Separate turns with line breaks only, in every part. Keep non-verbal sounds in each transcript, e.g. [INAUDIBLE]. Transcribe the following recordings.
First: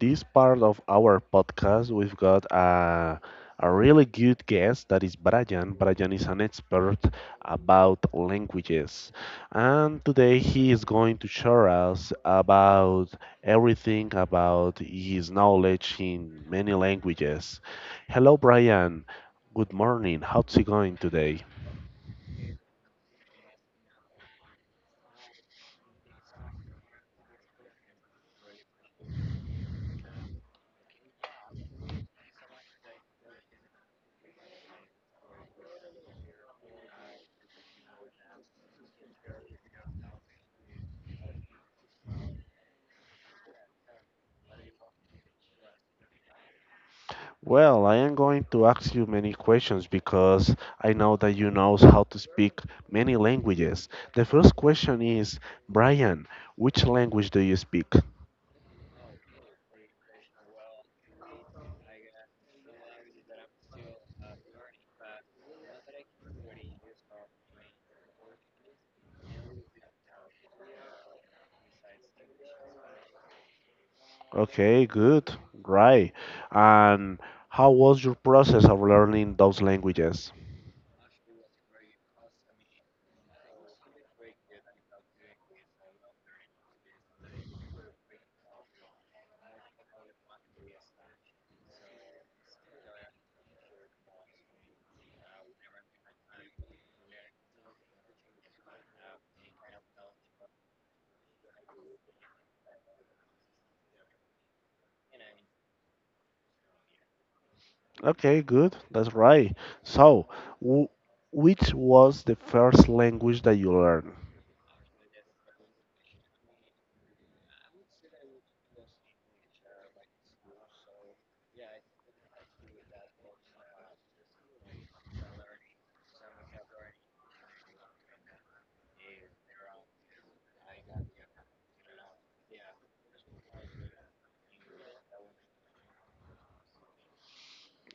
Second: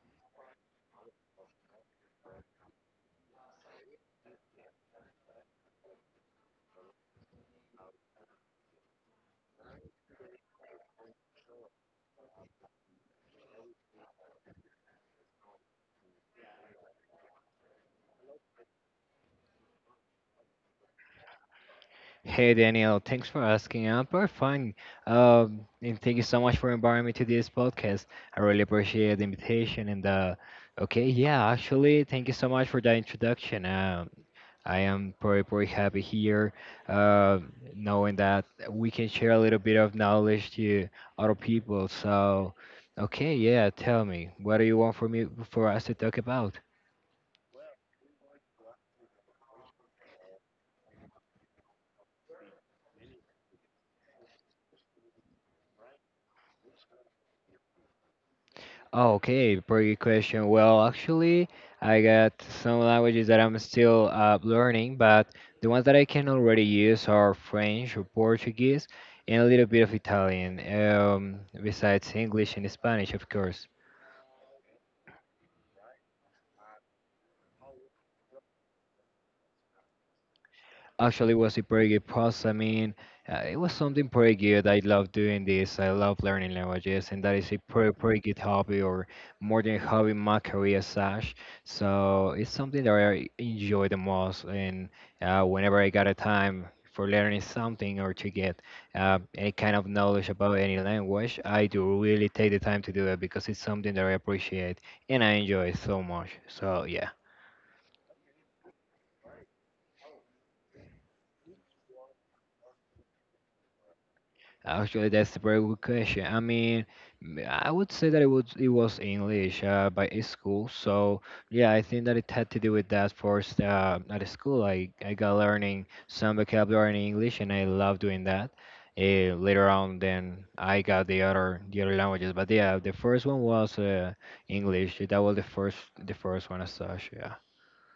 this part of our podcast, we've got a really good guest that is Brian. Brian is an expert about languages, and today he is going to share us about everything about his knowledge in many languages. Hello, Brian. Good morning. How's it going today?
Hey Daniel, thanks for asking. I'm pretty fine. And thank you so much for inviting me to this podcast. I really appreciate the invitation and okay, yeah, actually, thank you so much for that introduction. I am pretty happy here, uh, knowing that we can share a little bit of knowledge to other people. So, okay, yeah, tell me, what do you want for me for us to talk about?
Well, I am going to ask you many questions because I know that you know how to speak many languages. The first question is, Brian, which language do you speak?
Okay, pretty question. Well, actually, I got some languages that I'm still learning, but the ones that I can already use are French or Portuguese and a little bit of Italian, besides English and Spanish, of course.
Okay, good, right. And how was your process of learning those languages?
Actually, it was a pretty good process. I mean, it was something pretty good. I love doing this. I love learning languages, and that is a pretty, pretty good hobby, or more than a hobby, my career sash. So it's something that I enjoy the most, and whenever I got a time for learning something or to get any kind of knowledge about any language, I do really take the time to do it because it's something that I appreciate and I enjoy so much. So yeah.
Okay, good, that's right. So, w which was the first language that you learned?
Actually, that's a very good question. I mean, I would say that it was English by a school. So yeah, I think that it had to do with that first at school. I got learning some vocabulary in English, and I love doing that. Later on, then I got the other languages. But yeah, the first one was English. That was the first one as such. Yeah.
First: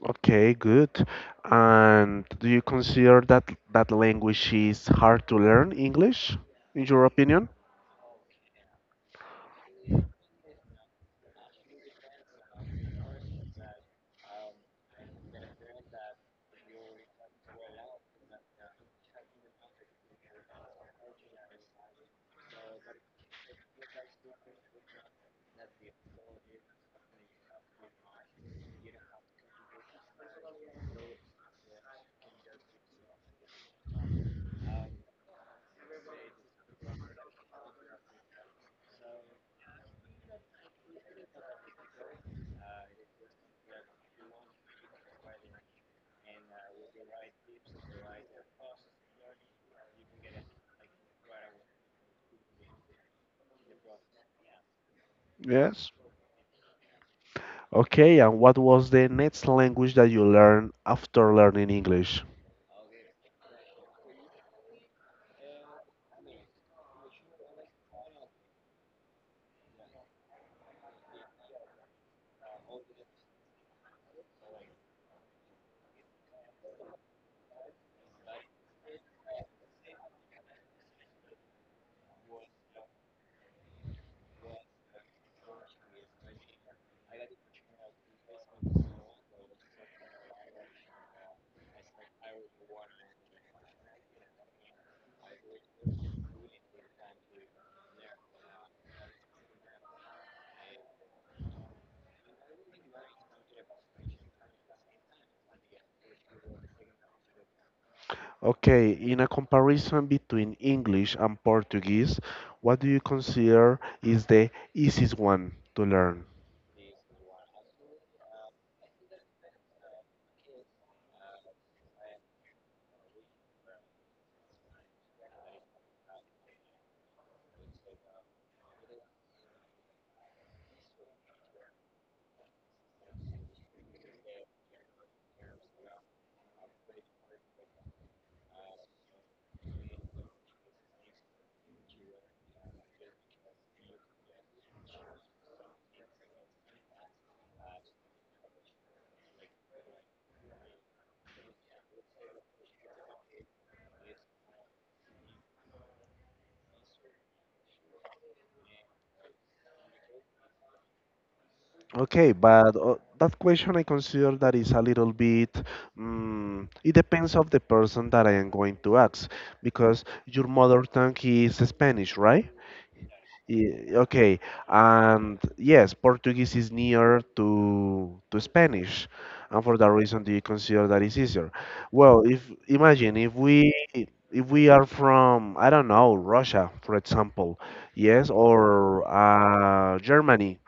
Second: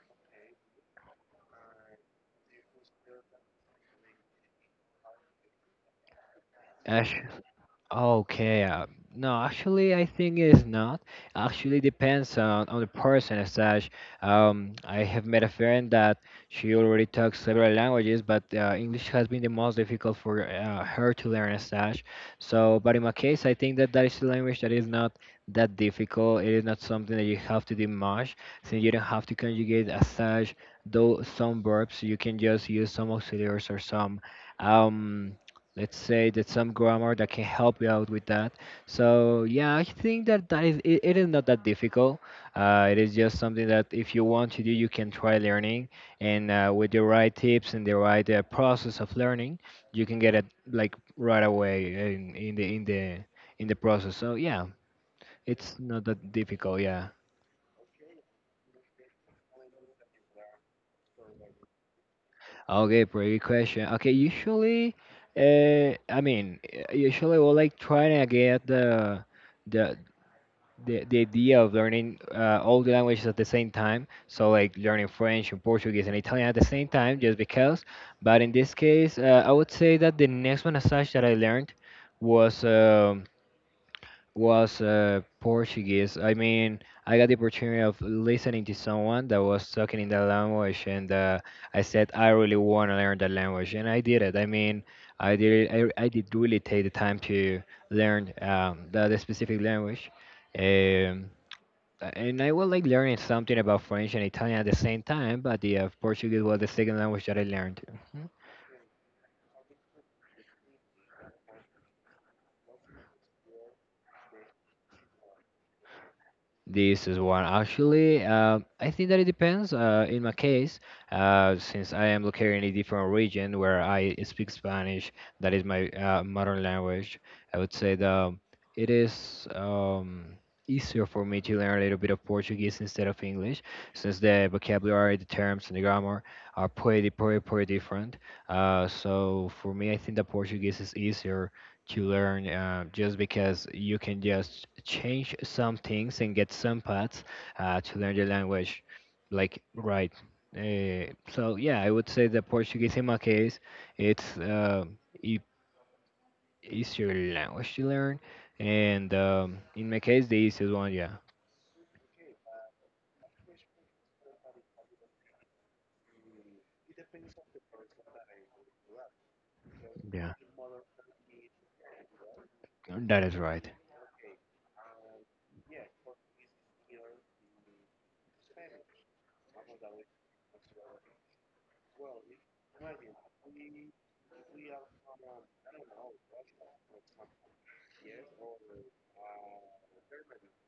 Okay, good. And do you consider that that language is hard to learn, English, in your
Ash.
opinion?
Okay, no, actually, I think it's not. Actually, depends on the person as such. I have met a friend that she already talks several languages, but English has been the most difficult for her to learn as such. So, but in my case, I think that that is a language that is not that difficult. It is not something that you have to do much, since you don't have to conjugate as such. Though some verbs, you can just use some auxiliaries or some. Um, let's say that some grammar that can help you out with that, so yeah, I think that it is not that difficult. It is just something that if you want to do you can try learning, and with the right tips and the right process of learning you can get it like right away in the in the process, so yeah, it's
Yes.
not that difficult, yeah.
Okay, and what was the next language that you learned after learning English?
Okay, pretty good question. Okay, usually I mean usually we'll like try to get the the idea of learning all the languages at the same time. So like learning French and Portuguese and Italian at the same time, just because. But in this case, I would say that the next one as such that I learned was um was Portuguese. I mean, I got the opportunity of listening to someone that was talking in that language, and I said I really want to learn that language, and I did it. I mean, I did I did really take the time to learn that specific language. Um, And I was like learning something about French and Italian at the same time, but yeah, Portuguese was the second language that I learned.
Okay, in a comparison between English and Portuguese, what do you consider is the easiest one to learn?
This is one actually. I think that it depends. In my case, since I am located in a different region where I speak Spanish, that is my modern language. I would say that it is easier for me to learn a little bit of Portuguese instead of English, since the vocabulary, the terms, and the grammar are pretty, pretty, pretty different. So for me, I think that Portuguese is easier to learn just because you can just change some things and get some paths to learn the language like right, uh, so yeah, I would say that Portuguese in my case it's e- easier language to learn, and in my case the easiest one, yeah.
Okay, but that question I consider that is a little bit, it depends of the person that I am going to ask, because
Yeah,
your mother tongue is Spanish, right?
that is right.
Okay, and yes, Portuguese is near to Spanish, and for that reason, do you consider that is easier? Well, if imagine if we are from, I don't know, Russia, for example, yes, or Germany,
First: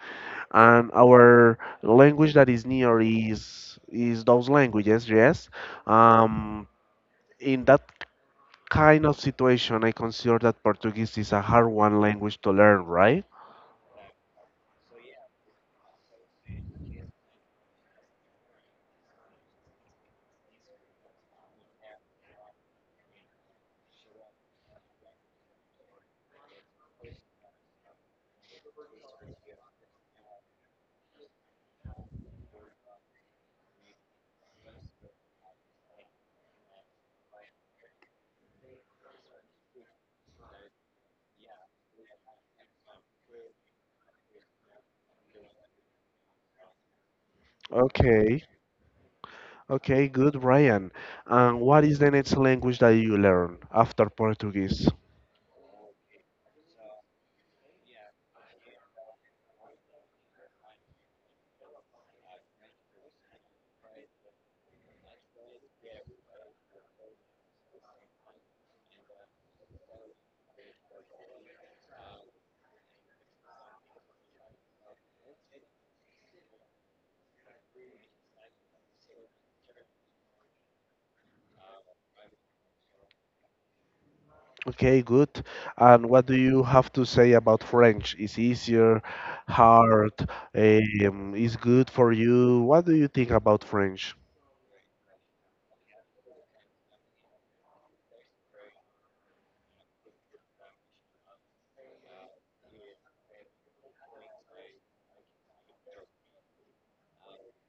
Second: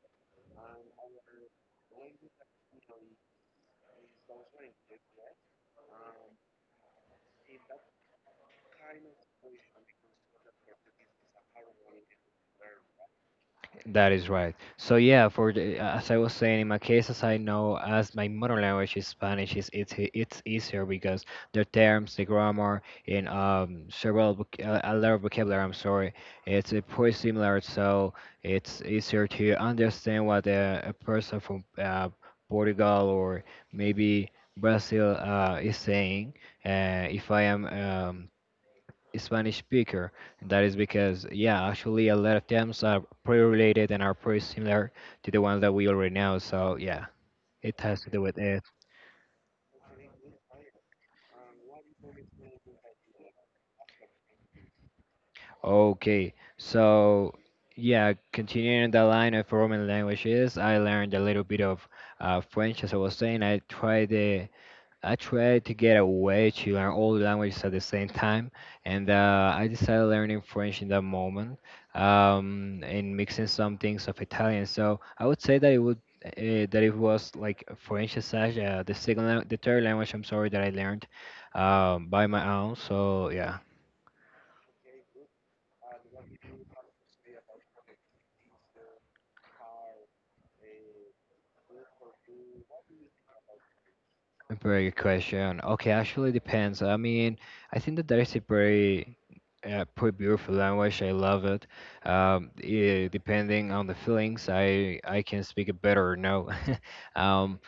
and our language that is near is those languages, yes. Um, in that kind of situation, I consider that Portuguese is a hard one language to learn, right?
That is right. So yeah, for the, as I was saying, in my case, as I know, as my mother language is Spanish, it's easier because the terms, the grammar, and several a lot of vocabulary. I'm sorry, it's pretty similar, so it's easier to understand what a person from Portugal or maybe Brazil is saying. If I am Spanish speaker. And that is because, yeah, actually a lot of terms are pretty related and are pretty similar to the ones that we already know. So yeah, it has to do with
Okay.
it.
Okay, good, Brian. And what is the next language that you learn after Portuguese?
Okay, so yeah, continuing the line of Roman languages, I learned a little bit of French, as I was saying. I tried to get a way to learn all the languages at the same time, and I decided learning French in that moment, and mixing some things of Italian. So I would say that it would uh, that it was like French as such, the the third language. I'm sorry that I learned by my own. So yeah.
Okay, good. And what do you have to say about French? Is easier, hard, is good for you? What do you think about French?
A very good question. Okay, actually depends. I mean, I think that that is a very pretty beautiful language. I love it. Depending on the feelings, I can speak it better or no. [LAUGHS] um,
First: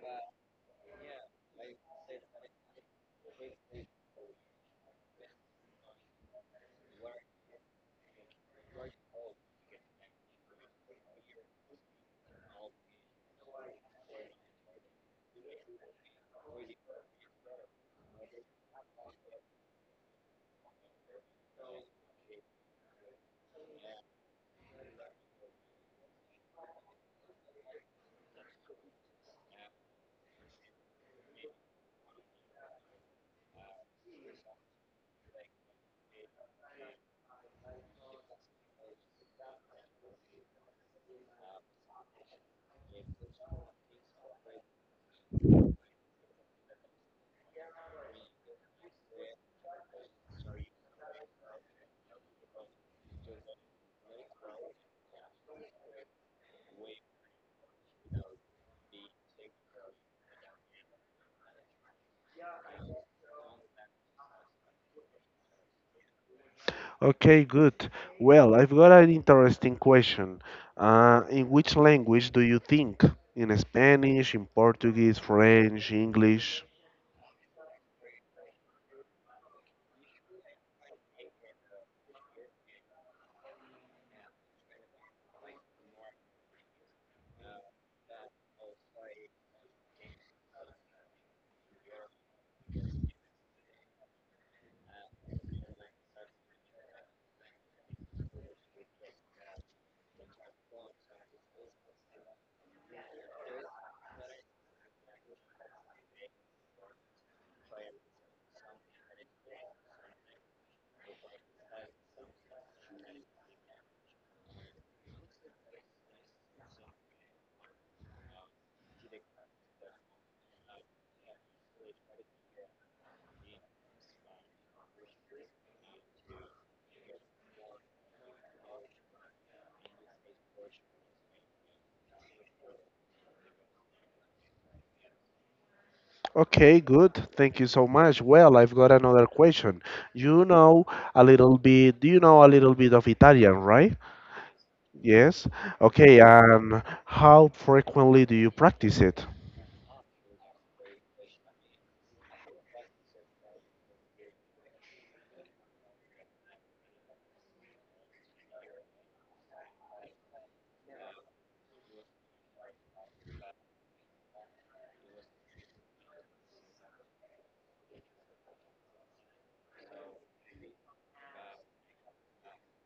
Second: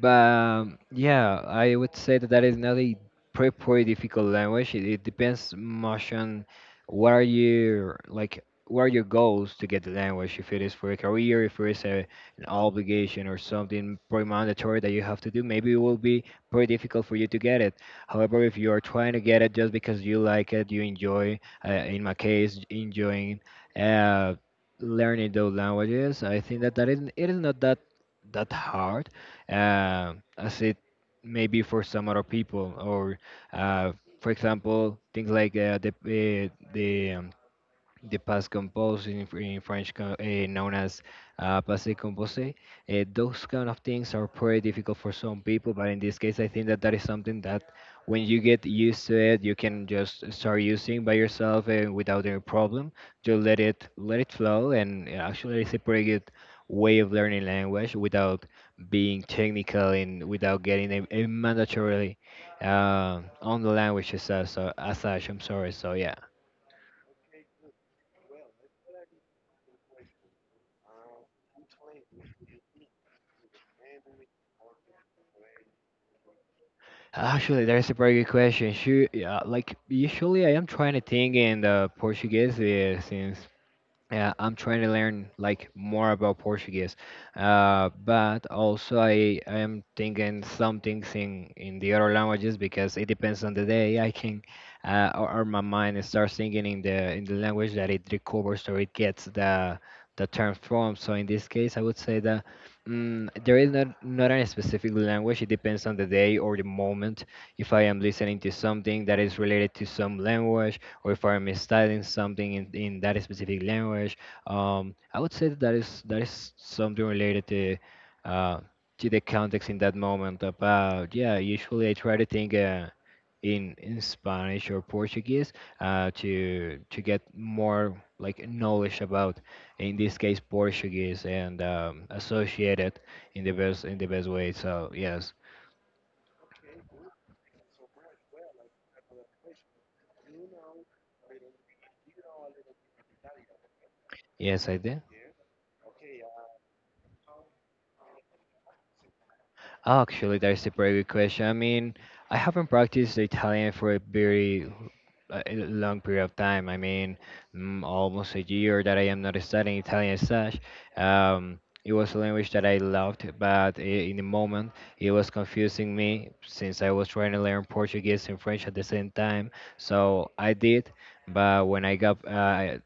but Yeah, I would say that that is not a pretty, pretty difficult language. It depends much on what are your like what are your goals to get the language. If it is for a career, if it is an obligation or something pretty mandatory that you have to do, maybe it will be pretty difficult for you to get it. However, if you are trying to get it just because you like it, you enjoy, in my case, enjoying uh, learning those languages, I think that that is it is not that hard as it may be for some other people. Or, uh, for example, things like the past composed in, in French known as passé composé. Those kind of things are pretty difficult for some people, but in this case, I think that that is something that when you get used to it, you can just start using by yourself and without any problem. Just let it flow, and actually, it's a pretty good way of learning language without being technical and without getting a mandatorily on the language as such. As such, I'm sorry. So yeah.
Okay, good. Well, I've got an interesting question. In which language do you think? In Spanish, in Portuguese, French, English?
Actually, that's a very good question. Sure, yeah, like usually I am trying to think in the Portuguese since yeah, I'm trying to learn like more about Portuguese, but also I am thinking some things in the other languages because it depends on the day. I can or my mind starts thinking in the language that it recovers or it gets the term from. So in this case, I would say that there is not a specific language. It depends on the day or the moment. If I am listening to something that is related to some language or if I'm misstyling something in that specific language. I would say that is something related uh, to the context in that moment. About yeah, usually I try to think in Spanish or Portuguese to get more like knowledge about in this case Portuguese and associate it in the best way. So yes.
Okay, good. Thank you so much. Well, I've got another question. You know do you know a little bit of Italian, right?
Yes, I did.
Yes. Okay, and how frequently do you practice it?
Actually, that's a very good question. I mean, I haven't practiced Italian for a very a long period of time. I mean, almost a year that I am not studying Italian as such. It was a language that I loved, but in the moment, it was confusing me since I was trying to learn Portuguese and French at the same time. So I did, but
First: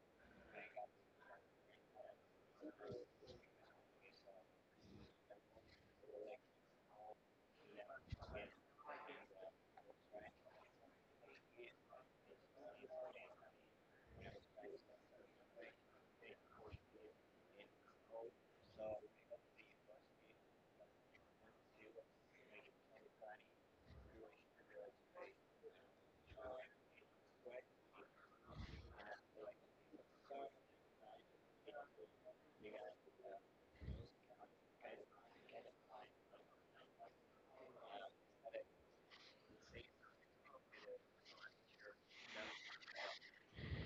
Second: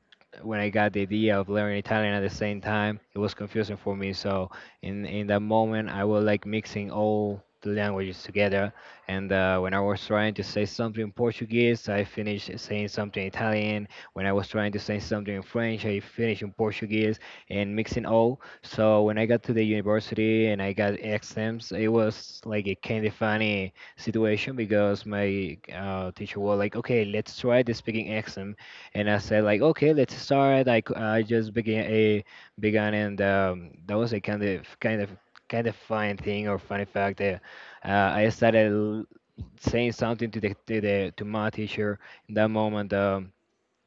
when I got the idea of learning Italian at the same time, it was confusing for me. So in that moment I was like mixing all the languages together, and when I was trying to say something in Portuguese, I finished saying something in Italian. When I was trying to say something in French, I finished in Portuguese, and mixing all. So when I got to the university and I got exams, it was like a kind of funny situation, because my teacher was like, okay, let's try the speaking exam. And I said like, okay, let's start. Like I just began a began, and that was a kind of fun thing or funny fact. That, I started saying something to the to my teacher in that moment.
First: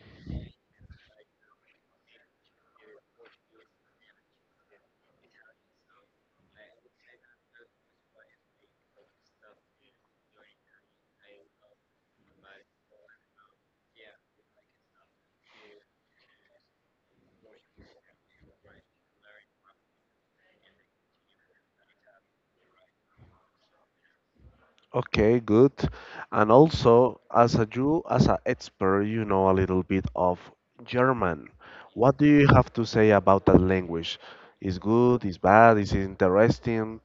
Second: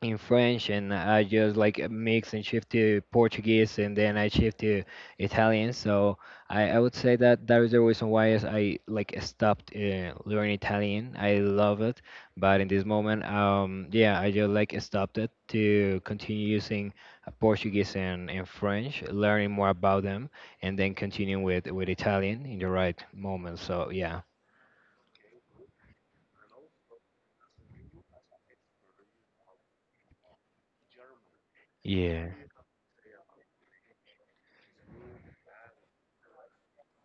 In French, and I just like mix and shift to Portuguese, and then I shift to Italian. So I would say that that is the reason why is I like stopped learning Italian. I love it, but in this moment, yeah, I just like stopped it to continue using Portuguese and French, learning more about them, and then continuing with Italian in the right moment. So yeah.
Okay, good. And also, as a Jew, as an expert, you know a little bit of German. What do
Yeah.
you have to say about that language? Is good, is bad, is interesting?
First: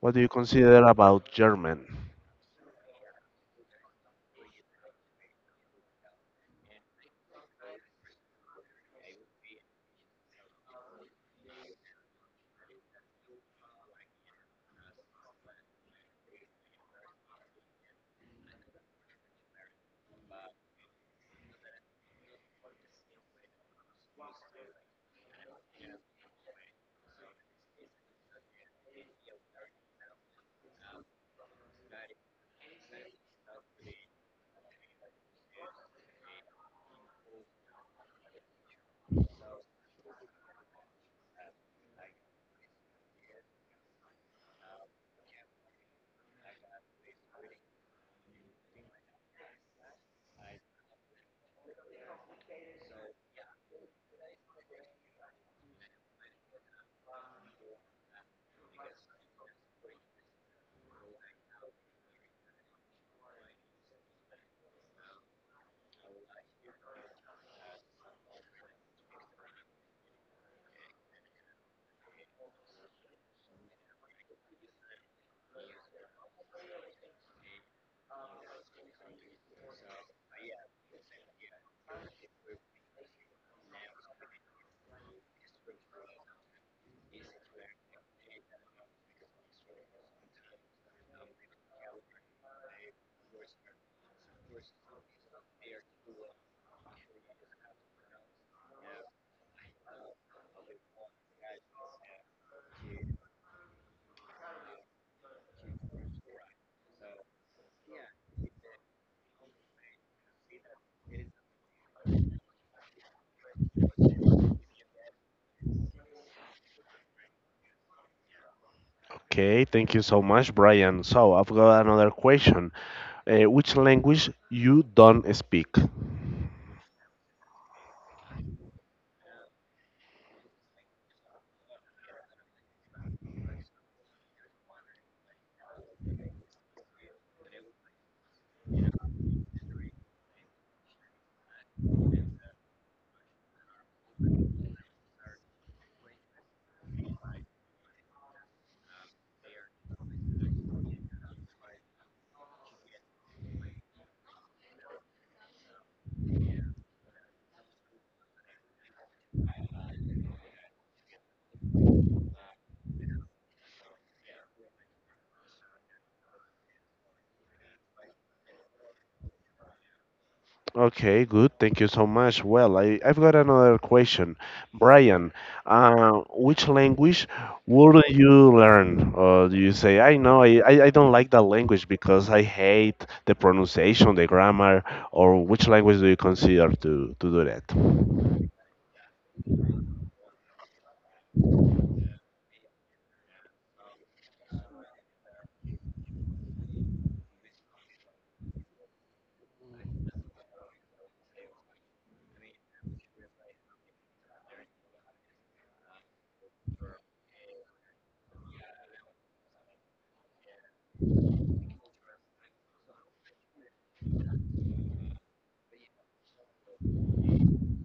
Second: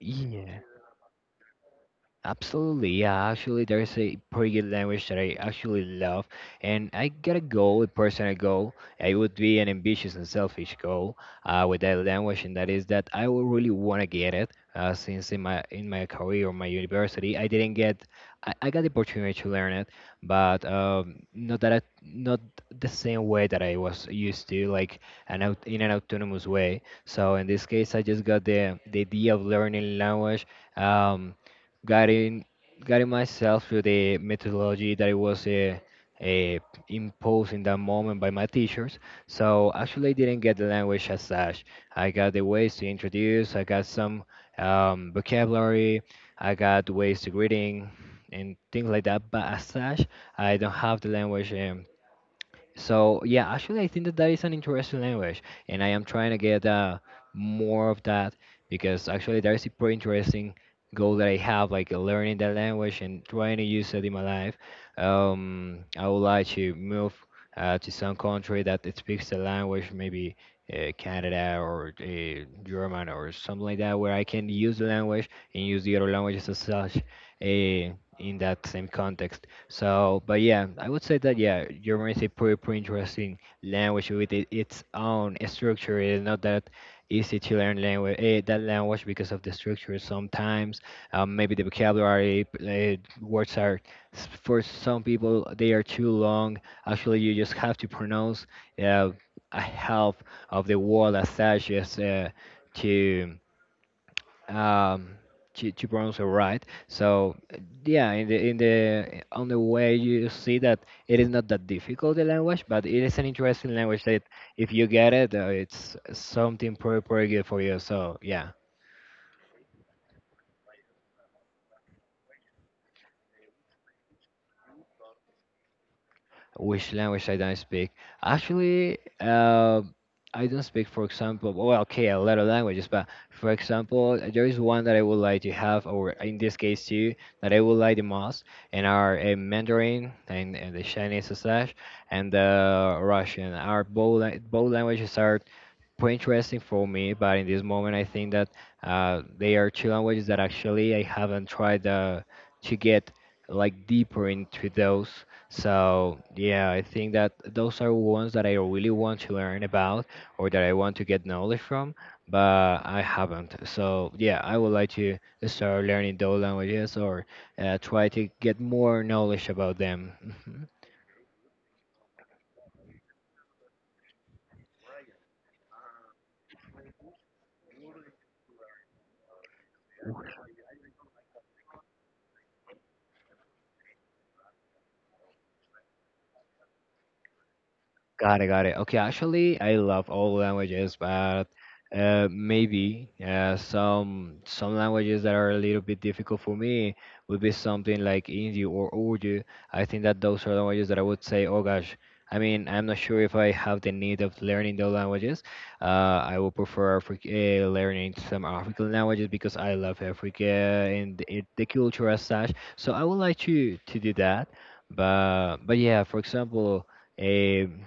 What do you consider about German?
Absolutely, yeah. Actually, there's a pretty good language that I actually love, and I got a goal, a personal goal. It would be an ambitious and selfish goal with that language, and that is that I will really want to get it. Since in my career or my university, I didn't get, I got the opportunity to learn it, but not that I, not the same way that I was used to, like an out, in an autonomous way. So in this case, I just got the idea of learning language. Um, guiding guiding myself to the methodology that it was uh, imposed in that moment by my teachers. So actually, I didn't get the language as such. I got the ways to introduce. I got some vocabulary. I got ways to greeting and things like that. But as such, I don't have the language. So yeah, actually, I think that that is an interesting language, and I am trying to get more of that, because actually that is a pretty interesting goal that I have, like learning that language and trying to use it in my life. I would like to move to some country that it speaks the language, maybe Canada or German or something like that, where I can use the language and use the other languages as such in that same context. So, but yeah, I would say that yeah, German is a pretty interesting language with it, its own structure. It's not that easy to learn language eh, that language because of the structure. Sometimes maybe the vocabulary eh, words are for some people they are too long. Actually, you just have to pronounce uh, a half of the word as such. Just to um Chibrons are right. So yeah, in the on the way you see that it is not that difficult the language, but it is an interesting language that if you get it, it's something pretty good for you. So yeah.
Okay, thank you so much, Brian. So I've got another question. Which language you don't speak?
Which language I don't speak? Actually, I don't speak, for example, well, okay, a lot of languages, but for example, there is one that I would like to have, or in this case, two that I would like the most, and are Mandarin and the Chinese slash and Russian. Our both, both languages are pretty interesting for me, but in this moment, I think that they are two languages that actually I haven't tried to get like deeper into those. So yeah, I think that those are ones that I really want to learn about or that I want to get knowledge from, but I haven't. So yeah, I would like to start learning those languages or try to get more knowledge about them. [LAUGHS]
Okay, good. Thank you so much. Well, I've got another question. Brian, which language would you learn? Or do you say, I know, I don't like that language because I hate the pronunciation, the grammar, or which language do you consider to do that?
Got it, got it. Okay, actually, I love all languages, but maybe some languages that are a little bit difficult for me would be something like Hindi or Urdu. I think that those are languages that I would say, oh gosh, I mean, I'm not sure if I have the need of learning those languages. I would prefer learning some African languages because I love Africa and it, the culture as such. So I would like to do that, but yeah, for example. um,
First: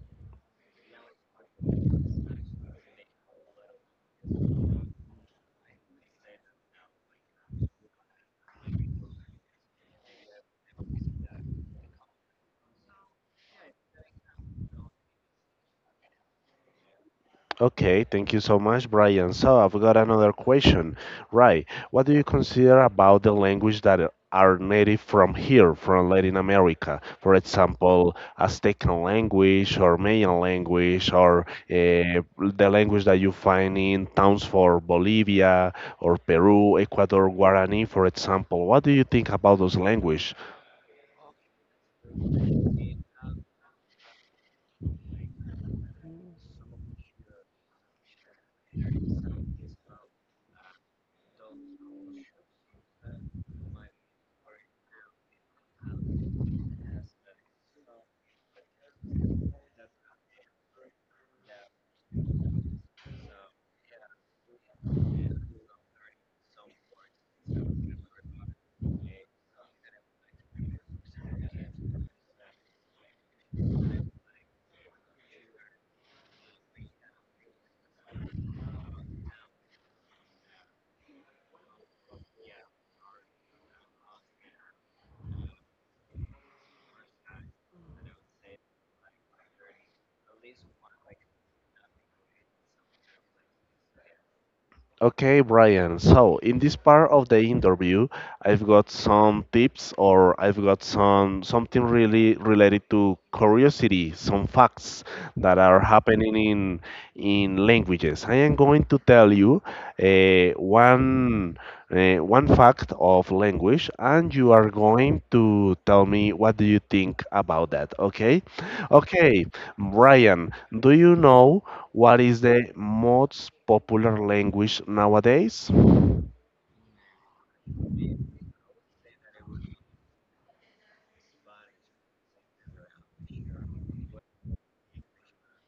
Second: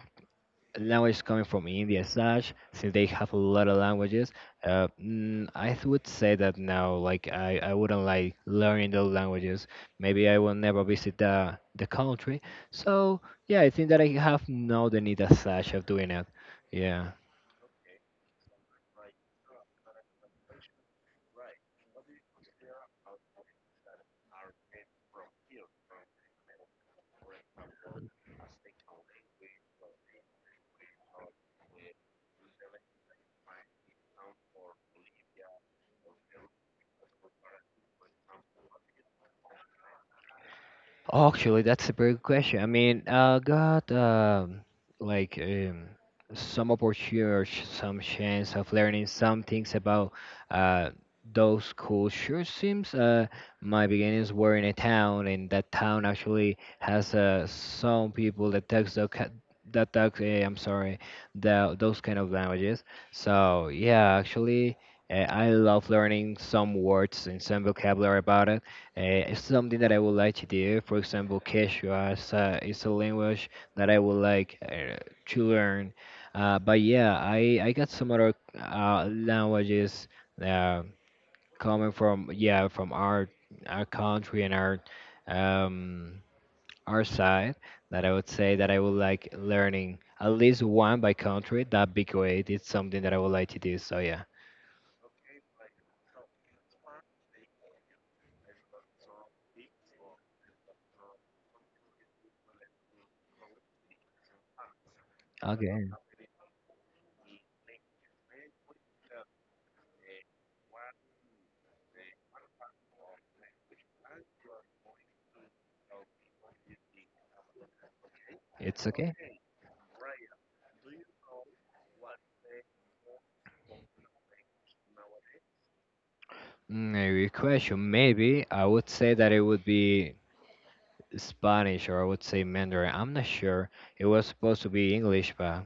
Language coming from India and such, since they have a lot of languages, would say that now, like I wouldn't like learning those languages. Maybe I will never visit the country. So yeah, I think that I have no the need as such of doing it. Yeah.
Okay, thank you so much, Brian. So I've got another question. Right, what do you consider about the language that are native from here, from Latin America? For example, Aztecan language or Mayan language or the language that you find in towns for Bolivia or Peru, Ecuador, Guarani, for example. What do you think about those languages?
Actually, that's a very good question. I mean, I got like some opportunity, some chance of learning some things about uh, those cultures. Seems my beginnings were in a town, and that town actually has some people that talks that talk. Eh, I'm sorry, the, those kind of languages. So yeah, actually, I love learning some words and some vocabulary about it. uh, it's something that I would like to do. For example, Quechua is is a language that I would like to learn. But yeah, I got some other languages uh, coming from yeah from our country and um, our side, that I would say that I would like learning at least one by country. That'd be great. It's something that I would like to do. So yeah.
Okay, Brian. So, in this part of the interview, I've got some tips or I've got something really related to curiosity, some facts that are
Okay,
happening in languages. I am going to tell you uh, one one fact of language, and you are going to tell me what do you think about that. Okay?
it's okay.
Okay, Brian. Do you know? What is the most popular language nowadays?
Mm, a good question. Maybe I would say that it would be Spanish, or I would say Mandarin. I'm not sure. It was supposed to be English, but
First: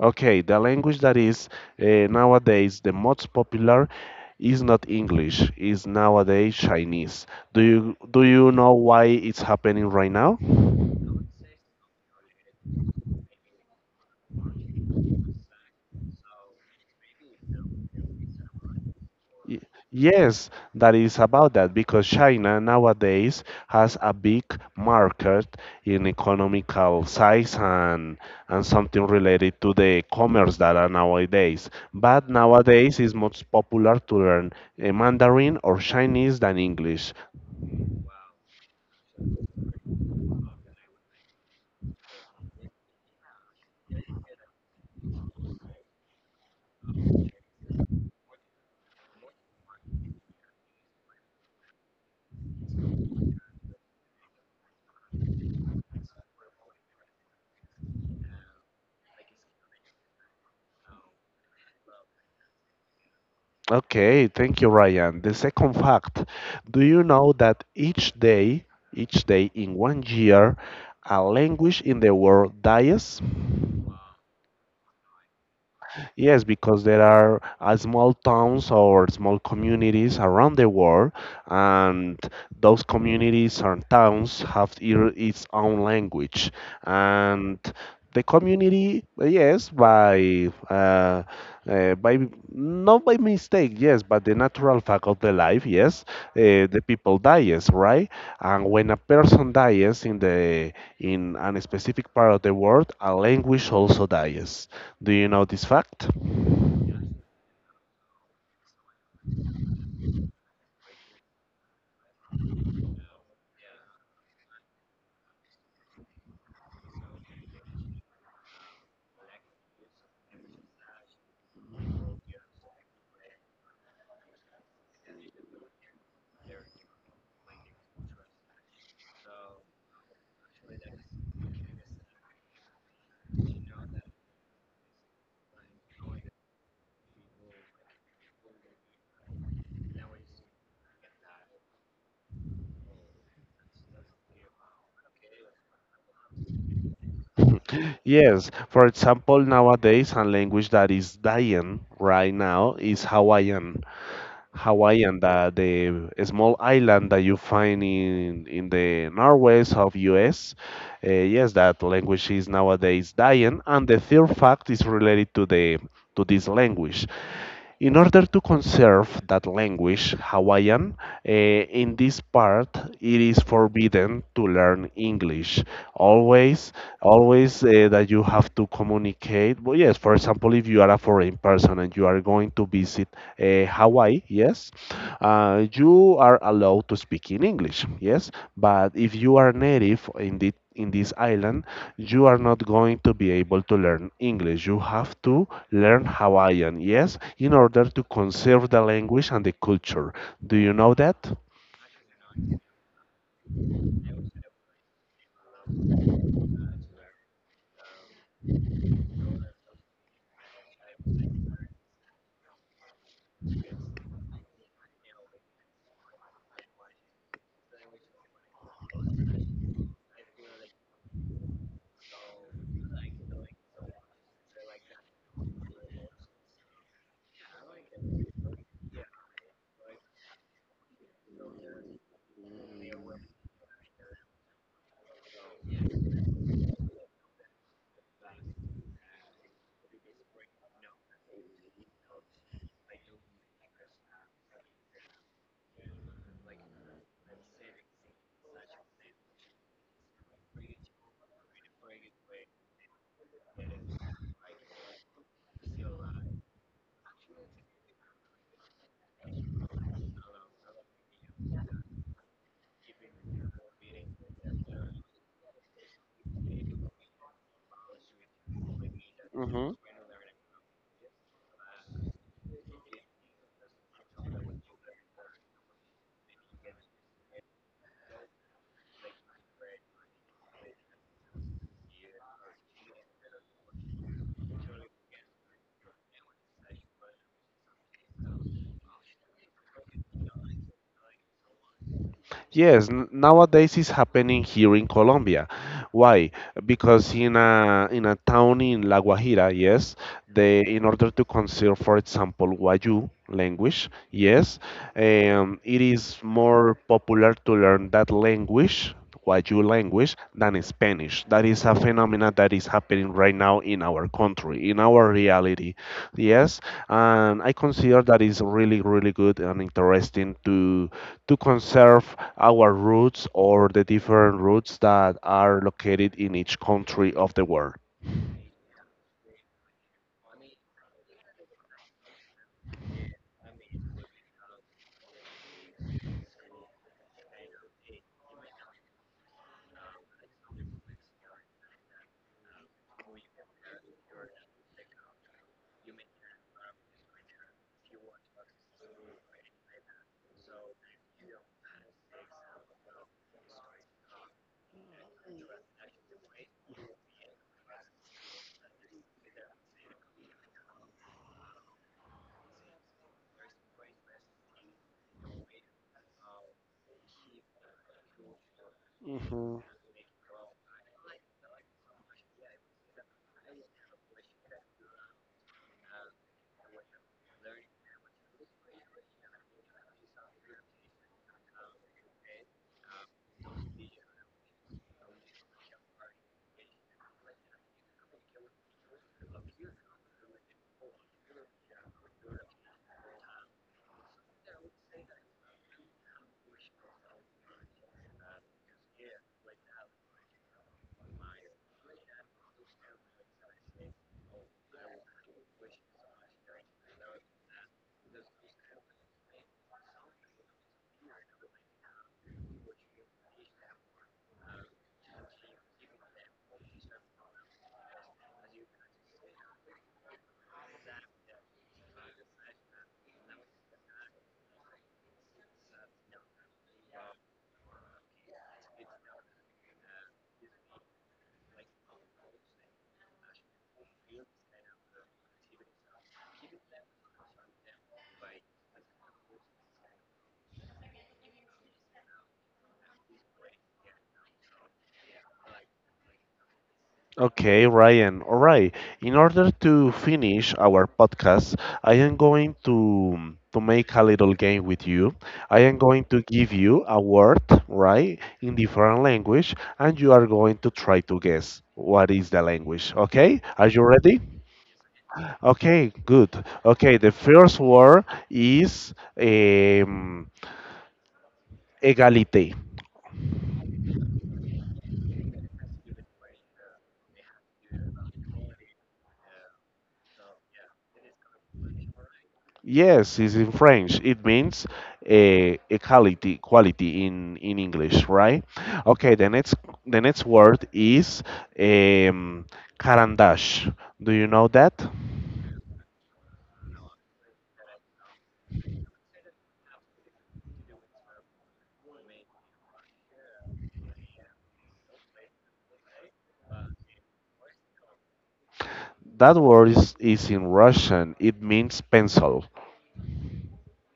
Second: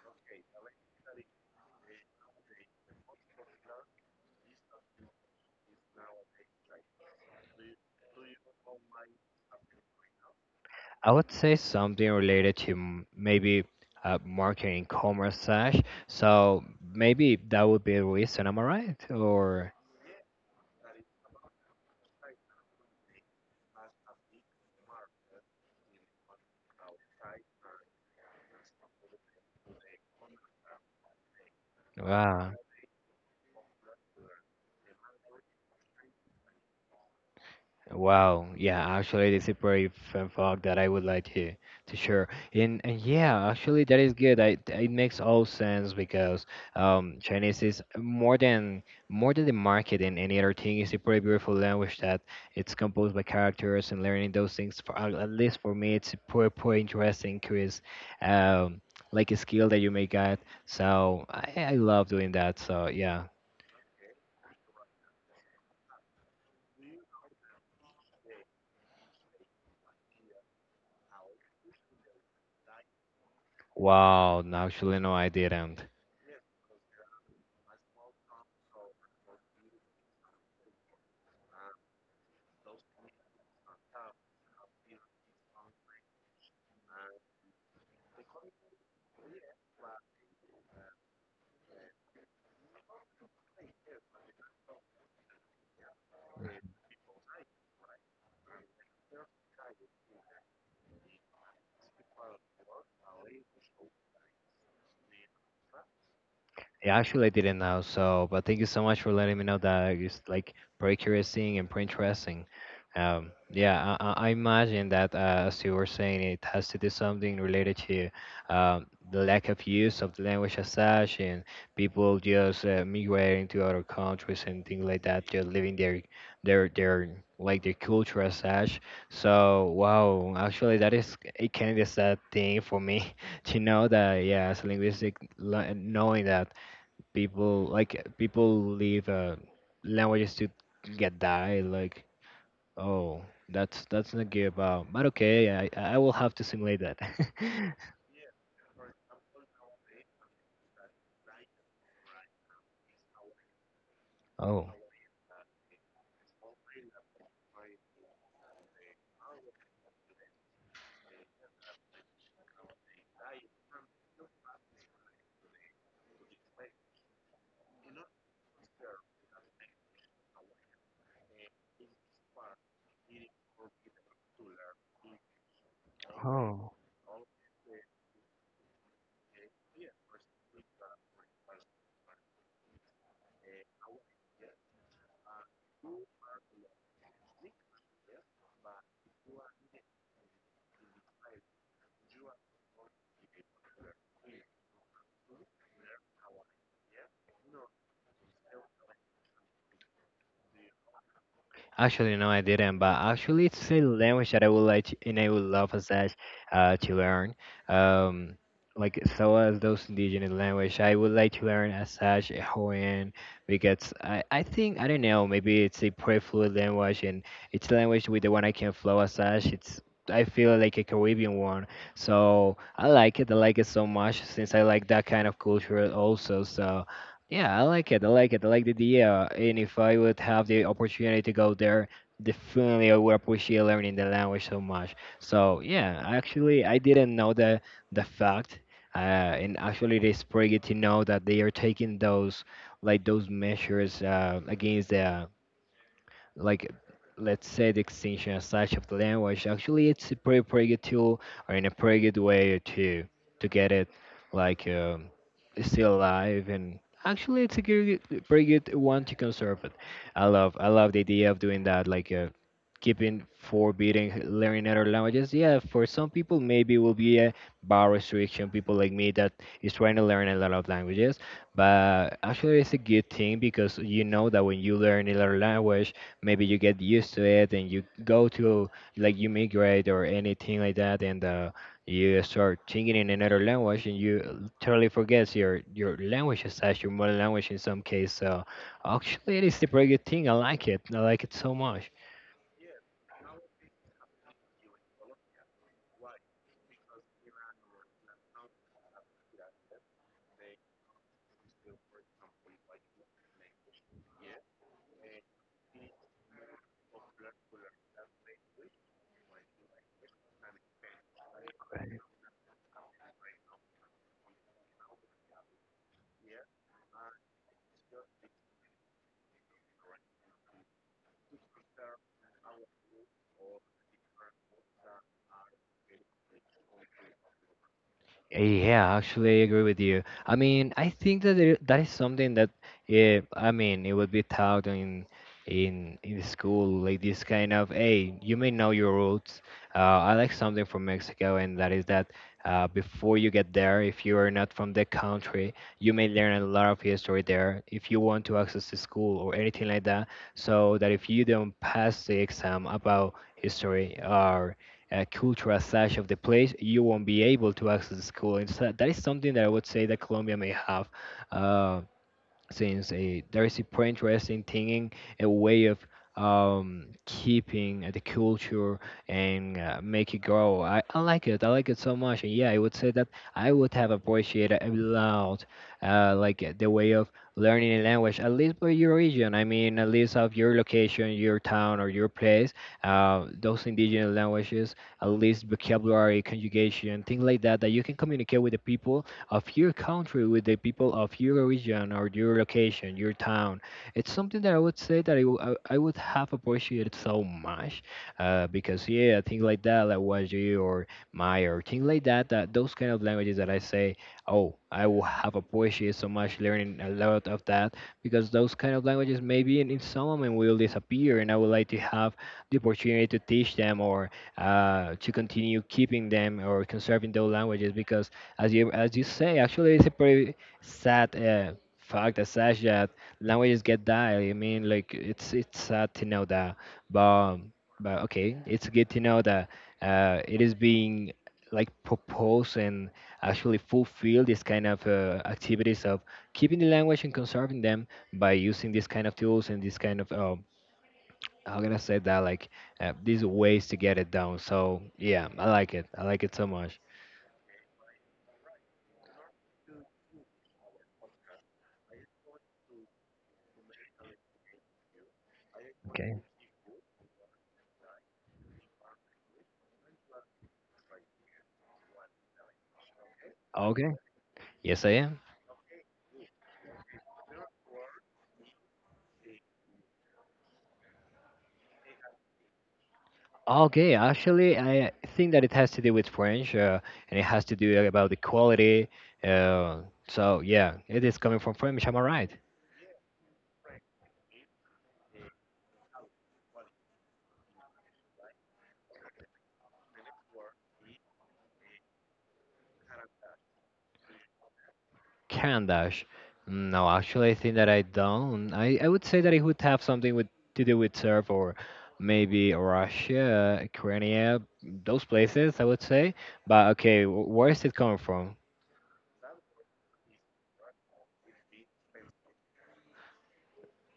Okay, the language that is nowadays the most popular is not English, is nowadays Chinese. Do you know why it's happening right now?
I would say something related to maybe marketing commerce slash. So maybe that would be a reason. Am I right?
Y-
Or
Yes, that is about that because China nowadays has a big market in economical size and something related to the commerce that are nowadays. But
wow.
nowadays it's much popular to learn Mandarin or Chinese than English.
Wow, yeah, actually, this is a pretty fun fact that I would like to share. And yeah, actually, that is good. I it makes all sense because Chinese is more than the market and any other thing. It's a pretty beautiful language that it's composed by characters, and learning those things. For at least for me, it's a pretty interesting, curious, um, like a skill that you may get. So I love doing that. So yeah.
Okay, thank you, Ryan. The second fact, do you know that each day in one year, a language in the world dies?
Wow, no, actually, no, I didn't.
Yes, because there are small towns or small communities around the world, and those communities and towns have its own language. And the community, yes, by not by mistake, yes, but the natural fact of the life, yes, the people dies, right? And when a person dies in an specific part of the world, a language also dies. Do you know this fact?
Yeah, actually, I didn't know. So, but thank you so much for letting me know that. It's like pretty curious thing and pretty interesting. Yeah, I imagine that as you were saying, it has to do something related to the lack of use of the language as such, and people just migrating to other countries and things like that, just living their like their culture as such. So, wow, actually, that is it. Kind of is that thing for me [LAUGHS] to know that. Yeah, as a linguistic, knowing that people leave languages to get die, like oh, that's not good about. But okay, I will have to simulate that.
[LAUGHS] Yes. For example, nowadays, a language that is dying right now is Hawaiian.
[LAUGHS] Oh.
Hawaiian, the small island that you find in the northwest of U.S. Yes, that language is nowadays dying, and the third fact is related to this language. In order to conserve that language, Hawaiian, in this part, it is forbidden to learn English.
Oh.
Always, always, that you have to communicate. But yes, for example, if you are a foreign person and you are going to visit Hawaii, yes, you are allowed to speak in English, yes. But if you are native in this island, you are not going to be able to learn English. You have to learn Hawaiian, yes, in order to conserve the language and the culture. Do you know that?
Actually, no, I didn't. But actually, it's a language that I would like to, and I would love as such to learn. Um, like so as those indigenous language, I would like to learn as such Hawaiian, because I think I don't know, maybe it's a pretty fluid language, and it's a language with the one I can flow as such. It's I feel like a Caribbean one, so I like it. I like it so much since I like that kind of culture also. So yeah, I like it. I like it. I like the idea. And if I would have the opportunity to go there, definitely I would appreciate learning the language so much. So yeah, actually, I didn't know the fact, uh, and actually, it is pretty good to know that they are taking those like those measures against the like, let's say, the extinction as such of the language. Actually, it's a pretty good tool, or in a pretty good way to get it, like still alive. And actually it's a good, pretty good one to conserve it. I love the idea of doing that, like keeping forbidding learning other languages. Yeah, for some people maybe will be a bar restriction, people like me that is trying to learn a lot of languages. But actually it's a good thing, because you know that when you learn another language, maybe you get used to it, and you go to like you migrate or anything like that, and you start thinking in another language, and you totally forgets your language as such, your mother language in some case. So actually it is a pretty good thing. I like it. I like it so much.
Yes, nowadays it's happening here in Colombia. Why? Because in a town in La Guajira, yes, they in order to conceal, for example, Wayuu language, yes, it is more popular to learn that language, Wayuu language, than Spanish. That is a phenomena that is happening right now in our country, in our reality. Yes, and I consider that is really, really good and interesting to conserve our roots or the different roots that are located in each country of the world.
Eh, yeah, actually, I agree with you. I mean, I think that that is something that it would be taught in in school, like this kind of, hey, you may know your roots. Uh, I like something from Mexico, and that is that before you get there, if you are not from the country, you may learn a lot of history there if you want to access the school or anything like that. So that if you don't pass the exam about history, or cultural side of the place, you won't be able to access the school. And so that is something that I would say that Colombia may have. Um, since a there is a pretty interesting thing, a way of keeping the culture and
Hmm.
make it grow. I like it. I like it so much. And yeah, I would say that I would have appreciated a lot, the way of learning a language, at least for your region. I mean, at least of your location, your town, or your place. Those indigenous languages, at least vocabulary, conjugation, things like that, that you can communicate with the people of your country, with the people of your region or your location, your town. It's something that I would say that I would have appreciated so much because, yeah, things like that, like Waji or Maya or things like that, that those kind of languages that I say, oh, I will have appreciated so much learning a lot of that because those kind of languages maybe in some moment will disappear, and I would like to have the opportunity to teach them or to continue keeping them or conserving those languages because as you say, actually, it's a pretty sad fact that says that languages get die. I mean, like it's sad to know that, but but okay, it's good to know that it is being like proposed and actually fulfill this kind of activities of keeping the language and conserving them by using this kind of tools and this kind of how can I say that, like these ways to get it down. So yeah, I like it. I like it so much.
Okay, Ryan. All right. In order to finish our podcast, I am going to make a little game with you. I am going
Okay.
to give you a word, right, in different language, and you are going to try to guess what is the language. Okay? Are you
Okay.
ready?
Yes, I am.
Okay, good. Okay, the first word is Egalité.
Okay, actually, I think that it has to do with French, and it has to do about the quality. Uh, so yeah, it is coming from French. Am I right?
Yes, it's in French. It means equality, quality in English, right? Okay, the next word is um, karandash. Do you know that?
Kandash. No, actually, I think that I don't. I would say that it would have something with to do with Serb or maybe Russia, Ukraine, those places. I would say. But okay, where is it coming from?
That word is in Russian. It means pencil.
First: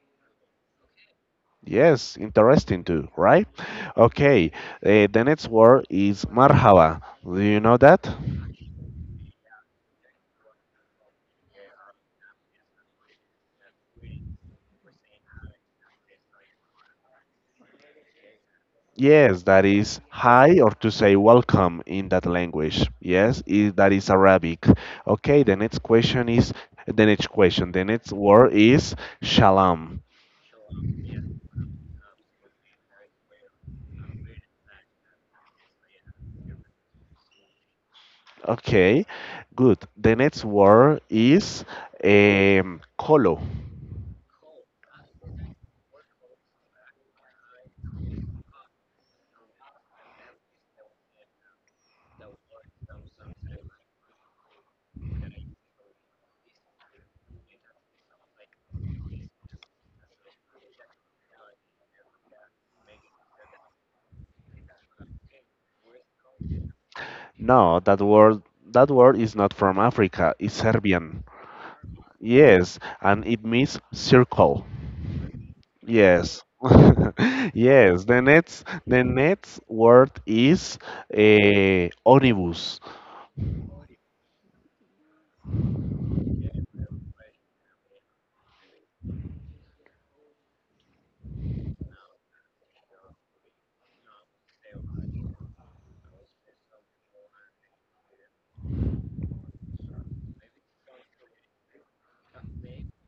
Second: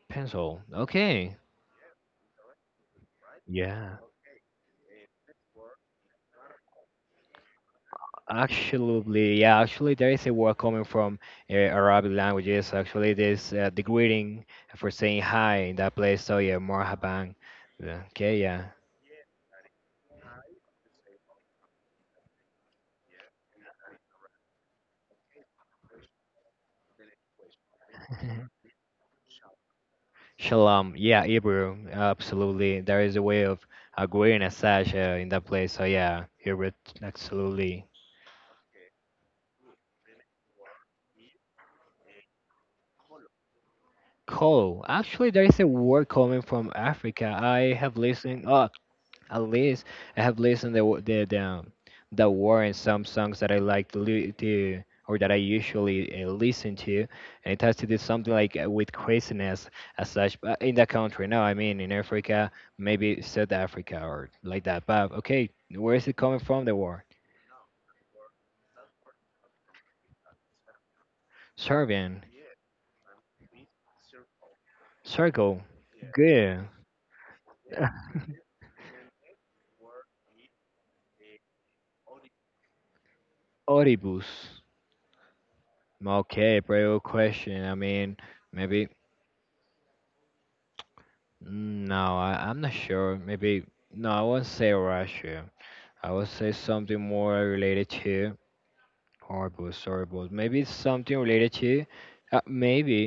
Pencil. Okay.
Yes, interesting too, right?
Yeah.
Okay, the next word is marhaba. Do you know that?
Absolutely, yeah, actually, there is a word coming from Arabic languages. Actually, there's the greeting for saying hi in that place. So, yeah, marhaban. Yeah, okay, yeah.
Yes, that is hi or to say welcome in that language. Yes, that is Arabic. Okay, the next question is the next question. The next word
[LAUGHS]
is shalom.
Shalom. Yeah, Hebrew. Absolutely. There is a way of greeting as such in that place. So, yeah, Hebrew, absolutely.
Okay, good. The next word is kolo.
Cool. Actually, there is a word coming from Africa. I have listened. At least I have listened the the war and some songs that I like to or that I usually listen to, and it has to do something like with craziness as such. But in that country, no, I mean in Africa, maybe South Africa or like that. But okay, where is it coming from? The war,
No, that word is not from Africa. It's Serbian.
Serbian,
Yes, and it means circle.
circle,
Yes.
good,
[LAUGHS] Yes,
[LAUGHS]
the next word is omnibus.
Oribus. Okay, very good question. I mean, maybe mm, no, I'm not sure. Maybe no, I won't say Russia. I would say something more related to audiobooks. Maybe it's something related to, maybe.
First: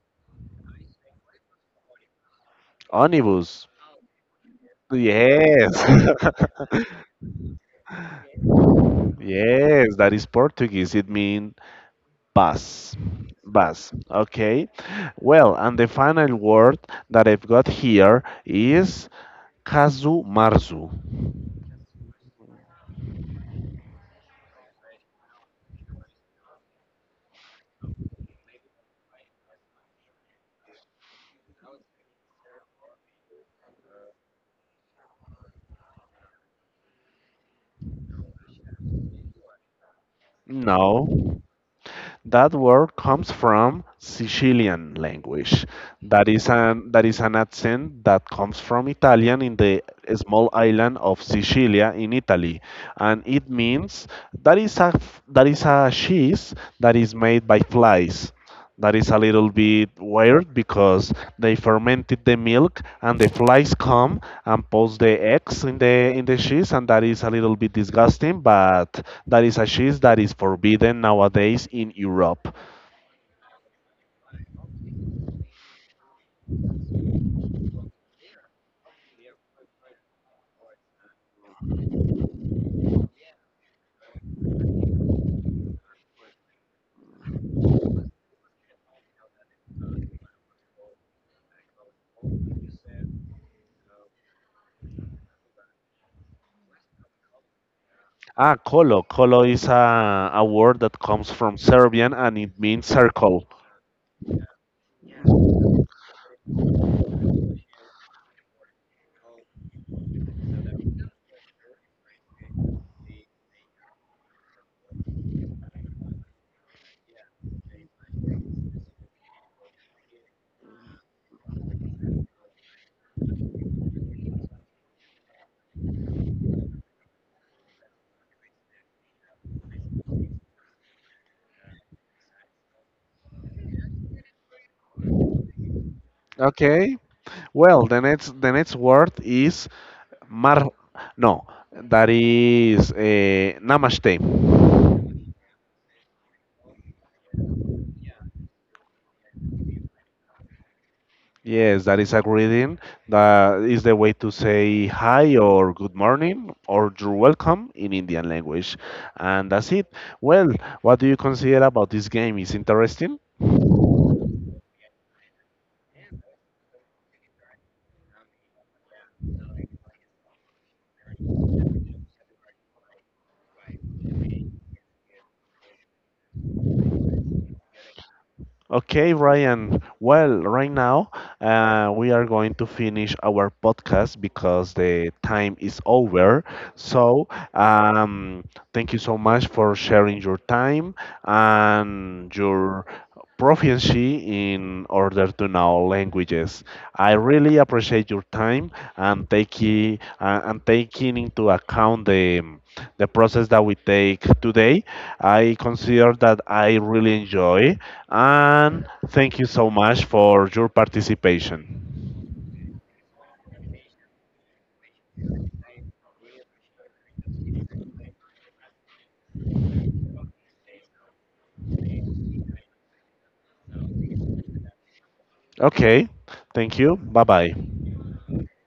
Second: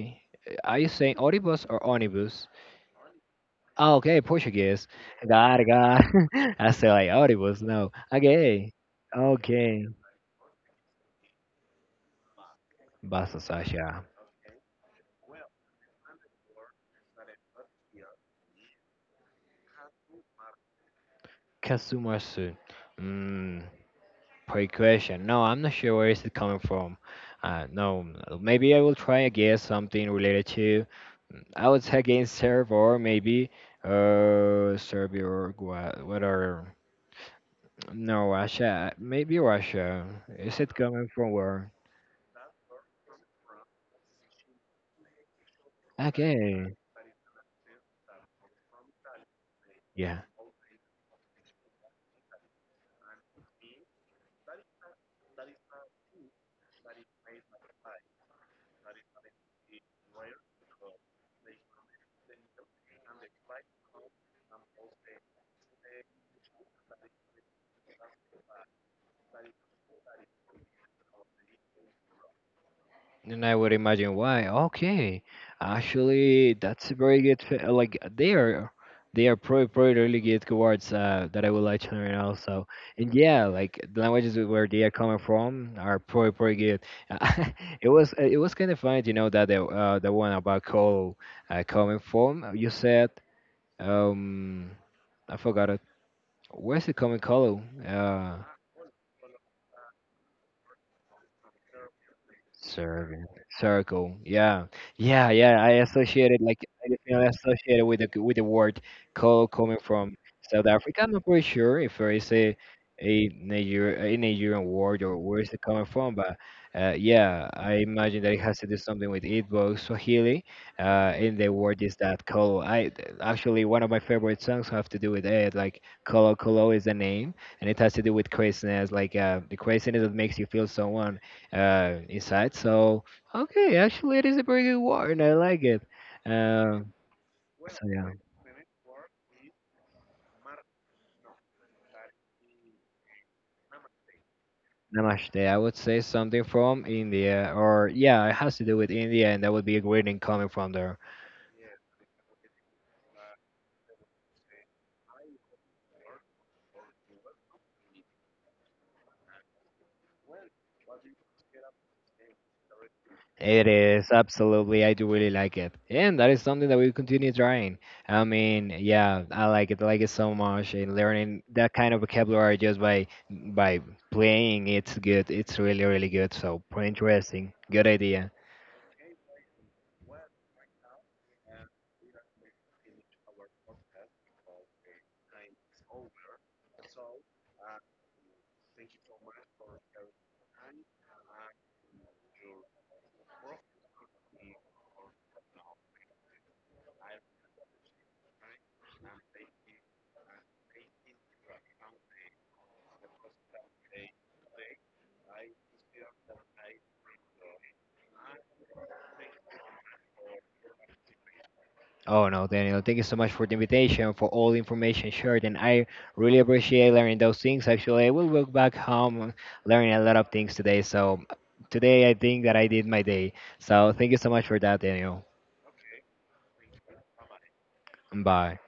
Are you saying audiobooks or omnibus?
Omnibus.
Oh, okay, Portuguese. God,
Yes.
God. [LAUGHS]
[LAUGHS]
I say like audiobooks. No, okay, okay.
Yes, that is Portuguese. It means bus.
Basta
Bus.
Sasha.
Okay. Well, and the final word that I've got here is casu marzu.
Kasumasu. Mm. Great question. No, I'm not sure where is it coming from. No, maybe I will try and guess something related to, mm, I would say against Serb or maybe Serbia or what are, no, Russia, maybe Russia. Is it coming from
No,
where?
that word comes from Sicilian language. That is
Okay,
an that is an accent that comes from Italian in the
yeah.
small island of Sicilia in Italy, and it means that is a cheese that is made by flies. That is a little bit weird because they fermented the milk and the flies come and pose the eggs in the cheese, and that is a little bit disgusting. But that is a cheese that is forbidden nowadays in Europe.
And I would imagine why. Okay, actually, that's a very good. Like they are probably really good words that I would like to learn also. And yeah, like the languages where they are coming from are probably pretty good. [LAUGHS] It was kind of funny, you know, that the one about coal coming from. You said um, I forgot it. Where's it coming, coal?
Ah, kolo. Kolo is a word that comes from Serbian and it means
Serving
circle.
circle, yeah, yeah, yeah. I associated like I definitely associated with the word "call" coming from South Africa. I'm not pretty sure if there is a Niger a Nigerian word or where is it coming from, but yeah, I imagine that it has to do something with Igbo Swahili. Uh, and the word is that "call." I actually one of my favorite songs have to do with it. Like "Kolo Kolo" is the name, and it has to do with craziness, like the craziness that makes you feel someone inside. So okay, actually, it is a pretty good word. I like it. Um,
Okay. Well,
so
the
yeah,
next the next word is mar. No, that is namaste.
namaste. I would say something from India, or yeah, it has to do with India, and that would be a greeting coming from there.
Yes, that is a greeting. That is the way to say hi or good morning or you're welcome in Indian language. And that's it. Well, what do you consider about this game? Is interesting?
It is absolutely. I do really like it, and that is something that we continue trying. I mean, yeah, I like it. I like it so much, and learning that kind of vocabulary just by playing, it's good. It's really, really good. So pretty interesting. Good idea.
Okay, Ryan. Well, right now we are going to finish our podcast because the time is over. So, thank you so much for sharing your time and your proficiency in order to know languages. I really appreciate your time and taking into account the process that we take today. I consider that I really enjoy. And thank you so much for your participation.
Oh no, Daniel, thank you so much for the invitation, for all the information shared, and I really appreciate learning those things. Actually, I will walk back home learning a lot of things today. So today I think that I did my day. So thank you so much for that, Daniel.
Okay, thank you. Bye bye.
Bye.